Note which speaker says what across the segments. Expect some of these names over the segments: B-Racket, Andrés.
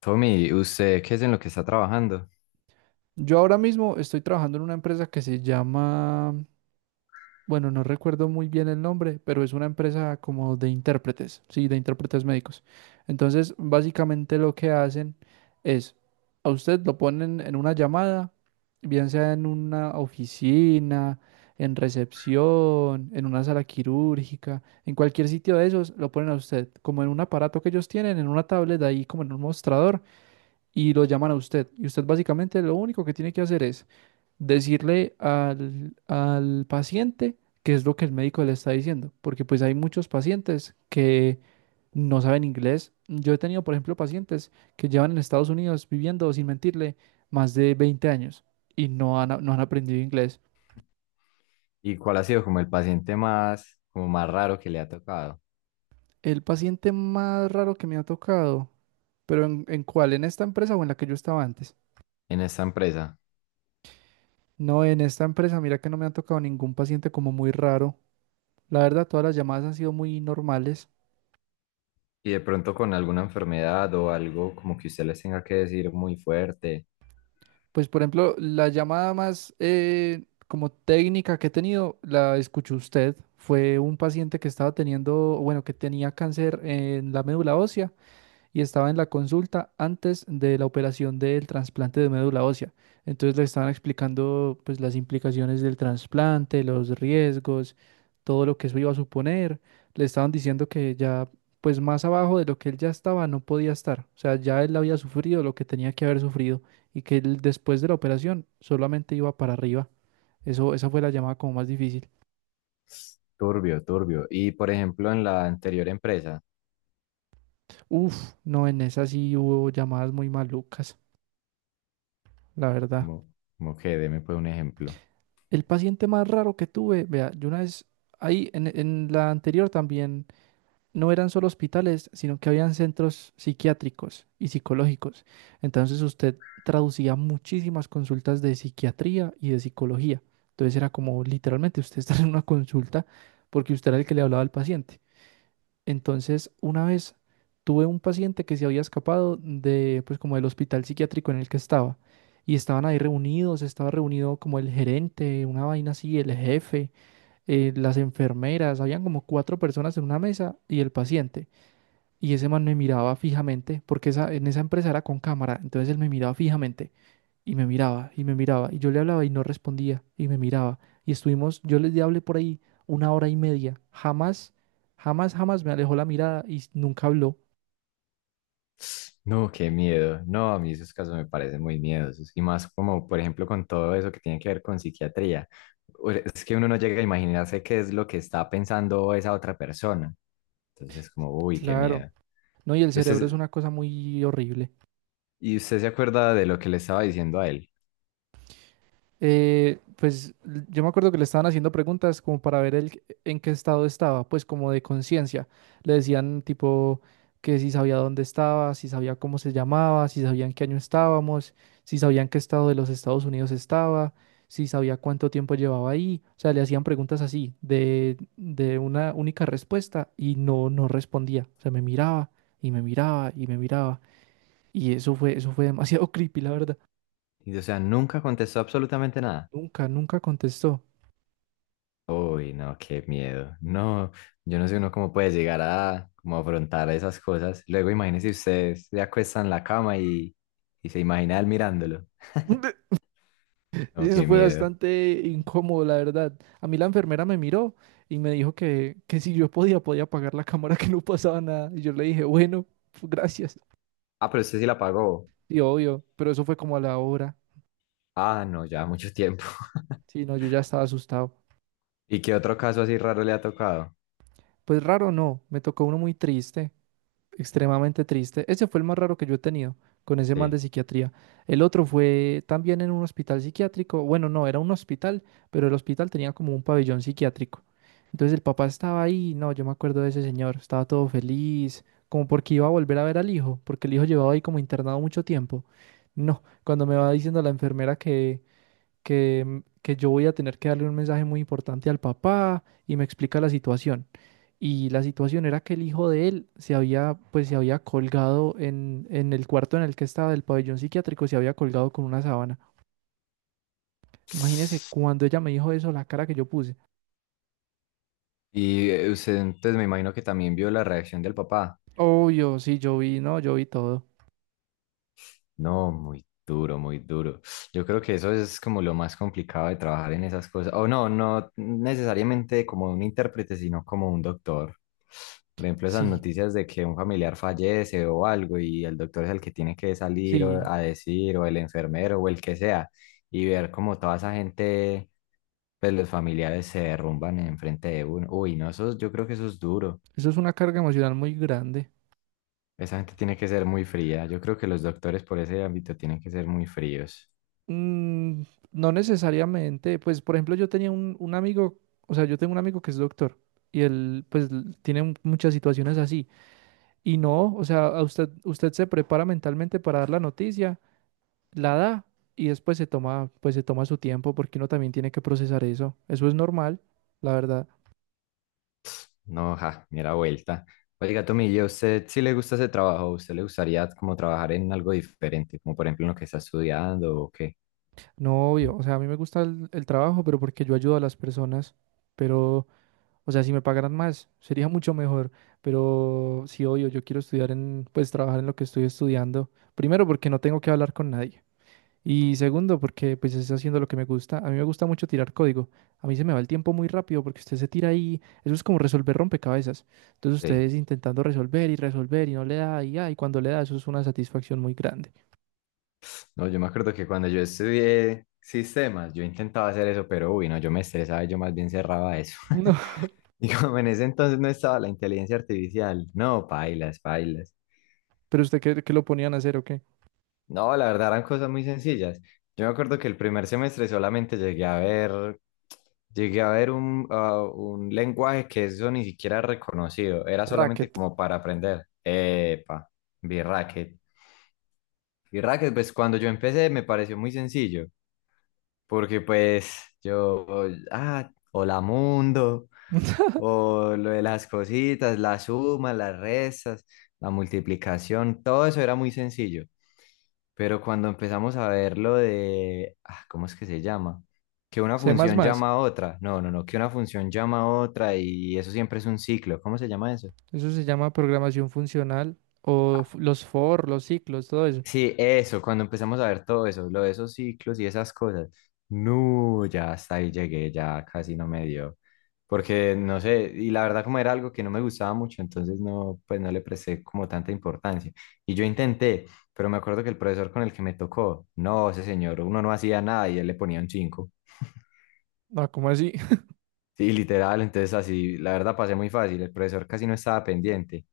Speaker 1: Tommy, ¿usted qué es en lo que está trabajando?
Speaker 2: Yo ahora mismo estoy trabajando en una empresa que se llama, bueno, no recuerdo muy bien el nombre, pero es una empresa como de intérpretes, sí, de intérpretes médicos. Entonces, básicamente lo que hacen es, a usted lo ponen en una llamada, bien sea en una oficina, en recepción, en una sala quirúrgica, en cualquier sitio de esos, lo ponen a usted, como en un aparato que ellos tienen, en una tablet ahí, como en un mostrador, y lo llaman a usted. Y usted básicamente lo único que tiene que hacer es decirle al paciente qué es lo que el médico le está diciendo, porque pues hay muchos pacientes que no saben inglés. Yo he tenido, por ejemplo, pacientes que llevan en Estados Unidos viviendo, sin mentirle, más de 20 años y no han aprendido inglés.
Speaker 1: ¿Y cuál ha sido como el paciente más, como más raro que le ha tocado
Speaker 2: El paciente más raro que me ha tocado, pero en cuál? ¿En esta empresa o en la que yo estaba antes?
Speaker 1: en esta empresa?
Speaker 2: No, en esta empresa, mira que no me ha tocado ningún paciente como muy raro. La verdad, todas las llamadas han sido muy normales.
Speaker 1: Y de pronto con alguna enfermedad o algo como que usted les tenga que decir muy fuerte,
Speaker 2: Pues, por ejemplo, la llamada más como técnica que he tenido, la escuchó usted. Fue un paciente que estaba teniendo, bueno, que tenía cáncer en la médula ósea y estaba en la consulta antes de la operación del trasplante de médula ósea. Entonces le estaban explicando pues las implicaciones del trasplante, los riesgos, todo lo que eso iba a suponer. Le estaban diciendo que ya pues más abajo de lo que él ya estaba no podía estar. O sea, ya él había sufrido lo que tenía que haber sufrido y que él después de la operación solamente iba para arriba. Eso, esa fue la llamada como más difícil.
Speaker 1: turbio, turbio. Y por ejemplo en la anterior empresa,
Speaker 2: Uf, no, en esa sí hubo llamadas muy malucas, la verdad.
Speaker 1: como, como que deme pues un ejemplo.
Speaker 2: El paciente más raro que tuve, vea, yo una vez ahí en la anterior también no eran solo hospitales, sino que habían centros psiquiátricos y psicológicos. Entonces usted traducía muchísimas consultas de psiquiatría y de psicología. Entonces era como literalmente usted estar en una consulta porque usted era el que le hablaba al paciente. Entonces, una vez tuve un paciente que se había escapado de, pues, como del hospital psiquiátrico en el que estaba. Y estaban ahí reunidos, estaba reunido como el gerente, una vaina así, el jefe, las enfermeras, habían como 4 personas en una mesa y el paciente. Y ese man me miraba fijamente, porque esa, en esa empresa era con cámara, entonces él me miraba fijamente. Y me miraba, y me miraba, y yo le hablaba y no respondía, y me miraba. Y estuvimos, yo le hablé por ahí una hora y media. Jamás, jamás, jamás me alejó la mirada y nunca habló.
Speaker 1: No, qué miedo. No, a mí esos casos me parecen muy miedosos. Y más como por ejemplo con todo eso que tiene que ver con psiquiatría. Es que uno no llega a imaginarse qué es lo que está pensando esa otra persona. Entonces, como, uy, qué
Speaker 2: Claro.
Speaker 1: miedo.
Speaker 2: No, y el
Speaker 1: Y
Speaker 2: cerebro es
Speaker 1: usted,
Speaker 2: una cosa muy horrible.
Speaker 1: y usted se acuerda de lo que le estaba diciendo a él.
Speaker 2: Yo me acuerdo que le estaban haciendo preguntas como para ver el, en qué estado estaba, pues como de conciencia. Le decían tipo que si sabía dónde estaba, si sabía cómo se llamaba, si sabía en qué año estábamos, si sabía en qué estado de los Estados Unidos estaba, si sabía cuánto tiempo llevaba ahí. O sea, le hacían preguntas así, de una única respuesta y no respondía. O sea, me miraba y me miraba. Y eso fue demasiado creepy, la verdad.
Speaker 1: Y, o sea, nunca contestó absolutamente nada.
Speaker 2: Nunca, nunca contestó.
Speaker 1: Uy, no, qué miedo. No, yo no sé uno cómo puede llegar a como afrontar esas cosas. Luego, imagínese usted se acuesta en la cama y se imagina él mirándolo. No,
Speaker 2: Eso
Speaker 1: qué
Speaker 2: fue
Speaker 1: miedo.
Speaker 2: bastante incómodo, la verdad. A mí la enfermera me miró y me dijo que si yo podía, podía apagar la cámara, que no pasaba nada. Y yo le dije, bueno, pues, gracias.
Speaker 1: Ah, pero usted sí la pagó.
Speaker 2: Y obvio, pero eso fue como a la hora.
Speaker 1: Ah, no, ya mucho tiempo.
Speaker 2: Sí, no, yo ya estaba asustado.
Speaker 1: ¿Y qué otro caso así raro le ha tocado?
Speaker 2: Pues raro, no, me tocó uno muy triste. Extremadamente triste. Ese fue el más raro que yo he tenido con ese man de
Speaker 1: Sí.
Speaker 2: psiquiatría. El otro fue también en un hospital psiquiátrico. Bueno, no, era un hospital, pero el hospital tenía como un pabellón psiquiátrico. Entonces el papá estaba ahí, no, yo me acuerdo de ese señor, estaba todo feliz, como porque iba a volver a ver al hijo, porque el hijo llevaba ahí como internado mucho tiempo. No, cuando me va diciendo la enfermera que yo voy a tener que darle un mensaje muy importante al papá y me explica la situación. Y la situación era que el hijo de él se había, pues se había colgado en el cuarto en el que estaba del pabellón psiquiátrico, se había colgado con una sábana. Imagínese cuando ella me dijo eso, la cara que yo puse.
Speaker 1: Y usted, entonces me imagino que también vio la reacción del papá.
Speaker 2: Obvio, sí, yo vi, no, yo vi todo.
Speaker 1: No, muy duro, muy duro. Yo creo que eso es como lo más complicado de trabajar en esas cosas. O no, no necesariamente como un intérprete, sino como un doctor. Por ejemplo, esas
Speaker 2: Sí,
Speaker 1: noticias de que un familiar fallece o algo y el doctor es el que tiene que salir
Speaker 2: sí,
Speaker 1: a decir, o el enfermero o el que sea, y ver como toda esa gente, pues los familiares se derrumban enfrente de uno. Uy, no, eso, yo creo que eso es duro.
Speaker 2: eso es una carga emocional muy grande.
Speaker 1: Esa gente tiene que ser muy fría. Yo creo que los doctores por ese ámbito tienen que ser muy fríos.
Speaker 2: Mm, no necesariamente, pues por ejemplo yo tenía un amigo, o sea, yo tengo un amigo que es doctor y él tiene muchas situaciones así y no, o sea, a usted, usted se prepara mentalmente para dar la noticia, la da y después se toma, pues se toma su tiempo porque uno también tiene que procesar eso, eso es normal, la verdad.
Speaker 1: No, ja, mira vuelta. Oiga, Tomillo, ¿usted sí le gusta ese trabajo? ¿Usted le gustaría como trabajar en algo diferente, como por ejemplo en lo que está estudiando o qué?
Speaker 2: No, obvio, o sea, a mí me gusta el trabajo, pero porque yo ayudo a las personas, pero... O sea, si me pagaran más, sería mucho mejor. Pero sí, obvio, yo quiero estudiar en, pues trabajar en lo que estoy estudiando. Primero, porque no tengo que hablar con nadie. Y segundo, porque pues estoy haciendo lo que me gusta. A mí me gusta mucho tirar código. A mí se me va el tiempo muy rápido porque usted se tira ahí. Eso es como resolver rompecabezas. Entonces
Speaker 1: Sí.
Speaker 2: ustedes intentando resolver y resolver y no le da y, ya, y cuando le da, eso es una satisfacción muy grande.
Speaker 1: No, yo me acuerdo que cuando yo estudié sistemas, yo intentaba hacer eso, pero uy, no, yo me estresaba, yo más bien cerraba eso.
Speaker 2: No,
Speaker 1: Y como en ese entonces no estaba la inteligencia artificial, no, pailas, pailas.
Speaker 2: pero usted qué, qué lo ponían a hacer o qué?
Speaker 1: No, la verdad eran cosas muy sencillas. Yo me acuerdo que el primer semestre solamente llegué a ver un lenguaje que eso ni siquiera era reconocido, era solamente
Speaker 2: Racket.
Speaker 1: como para aprender. Epa, B-Racket. B-Racket, pues cuando yo empecé me pareció muy sencillo, porque pues yo, hola mundo, o lo de las cositas, las sumas, las restas, la multiplicación, todo eso era muy sencillo. Pero cuando empezamos a ver lo de, ¿cómo es que se llama? Que una
Speaker 2: C++.
Speaker 1: función llama a otra. No, no, no, que una función llama a otra y eso siempre es un ciclo. ¿Cómo se llama eso?
Speaker 2: Eso se llama programación funcional
Speaker 1: Ah,
Speaker 2: los for, los ciclos, todo eso.
Speaker 1: sí, eso, cuando empezamos a ver todo eso, lo de esos ciclos y esas cosas. No, ya hasta ahí llegué, ya casi no me dio. Porque no sé, y la verdad como era algo que no me gustaba mucho, entonces no, pues no le presté como tanta importancia. Y yo intenté, pero me acuerdo que el profesor con el que me tocó, no, ese señor, uno no hacía nada y él le ponía un 5.
Speaker 2: Ah, ¿cómo así?
Speaker 1: Sí, literal, entonces así, la verdad pasé muy fácil, el profesor casi no estaba pendiente.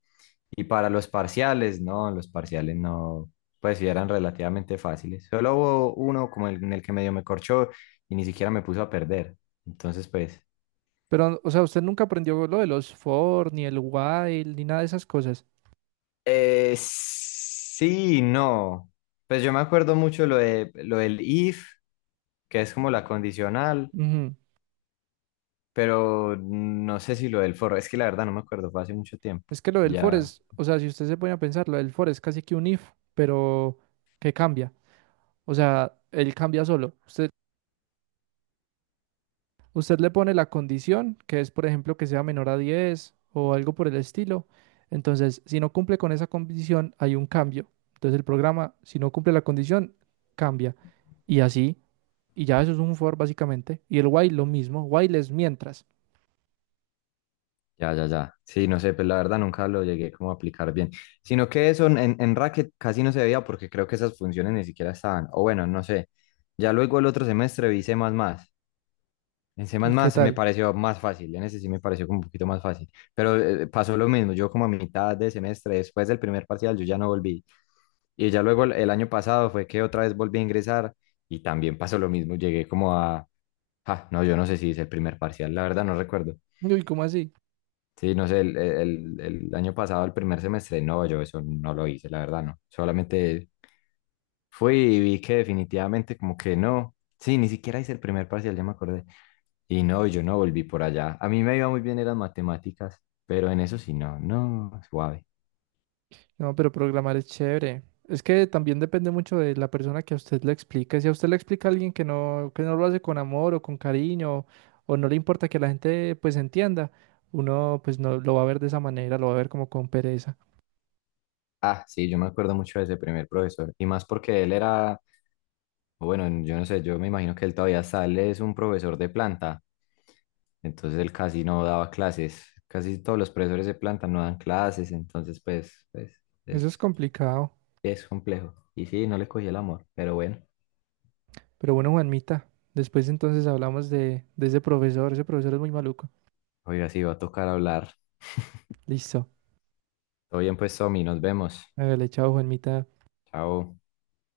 Speaker 1: Y para los parciales no, pues sí eran relativamente fáciles. Solo hubo uno como el, en el que medio me corchó y ni siquiera me puso a perder. Entonces, pues,
Speaker 2: Pero, o sea, usted nunca aprendió lo de los for, ni el while, ni nada de esas cosas.
Speaker 1: sí, no. Pues yo me acuerdo mucho lo del if, que es como la condicional,
Speaker 2: Ujú.
Speaker 1: pero no sé si lo del for, es que la verdad no me acuerdo, fue hace mucho tiempo.
Speaker 2: Es que lo del for
Speaker 1: Ya.
Speaker 2: es, o sea, si usted se pone a pensar, lo del for es casi que un if, pero que cambia. O sea, él cambia solo. Usted, usted le pone la condición, que es, por ejemplo, que sea menor a 10 o algo por el estilo. Entonces, si no cumple con esa condición, hay un cambio. Entonces, el programa, si no cumple la condición, cambia. Y así, y ya eso es un for básicamente. Y el while lo mismo, while es mientras.
Speaker 1: Ya, ya, ya. Sí, no sé, pues la verdad nunca lo llegué como a aplicar bien. Sino que eso en Racket casi no se veía porque creo que esas funciones ni siquiera estaban. O bueno, no sé. Ya luego el otro semestre vi C++. En C++
Speaker 2: ¿Y qué
Speaker 1: me
Speaker 2: tal?
Speaker 1: pareció más fácil. En ese sí me pareció como un poquito más fácil. Pero pasó lo mismo. Yo como a mitad de semestre, después del primer parcial, yo ya no volví. Y ya luego el año pasado fue que otra vez volví a ingresar y también pasó lo mismo. Llegué como a... Ah, no, yo no sé si hice el primer parcial. La verdad no recuerdo.
Speaker 2: Uy, ¿cómo así?
Speaker 1: Sí, no sé, el año pasado, el primer semestre, no, yo eso no lo hice, la verdad, no. Solamente fui y vi que definitivamente como que no. Sí, ni siquiera hice el primer parcial, ya me acordé. Y no, yo no volví por allá. A mí me iba muy bien en las matemáticas, pero en eso sí, no, no, suave.
Speaker 2: No, pero programar es chévere. Es que también depende mucho de la persona que a usted le explique. Si a usted le explica a alguien que no lo hace con amor o con cariño, o no le importa que la gente pues entienda, uno pues no lo va a ver de esa manera, lo va a ver como con pereza.
Speaker 1: Ah, sí, yo me acuerdo mucho de ese primer profesor. Y más porque él era, o bueno, yo no sé, yo me imagino que él todavía sale, es un profesor de planta, entonces él casi no daba clases, casi todos los profesores de planta no dan clases, entonces pues es,
Speaker 2: Eso es complicado.
Speaker 1: es complejo. Y sí, no le cogí el amor, pero bueno,
Speaker 2: Pero bueno, Juanmita, después entonces hablamos de ese profesor. Ese profesor es muy maluco.
Speaker 1: oiga, sí, va a tocar hablar.
Speaker 2: Listo.
Speaker 1: Todo bien pues, Tommy, nos vemos.
Speaker 2: Hágale, chao, Juanmita.
Speaker 1: Chao.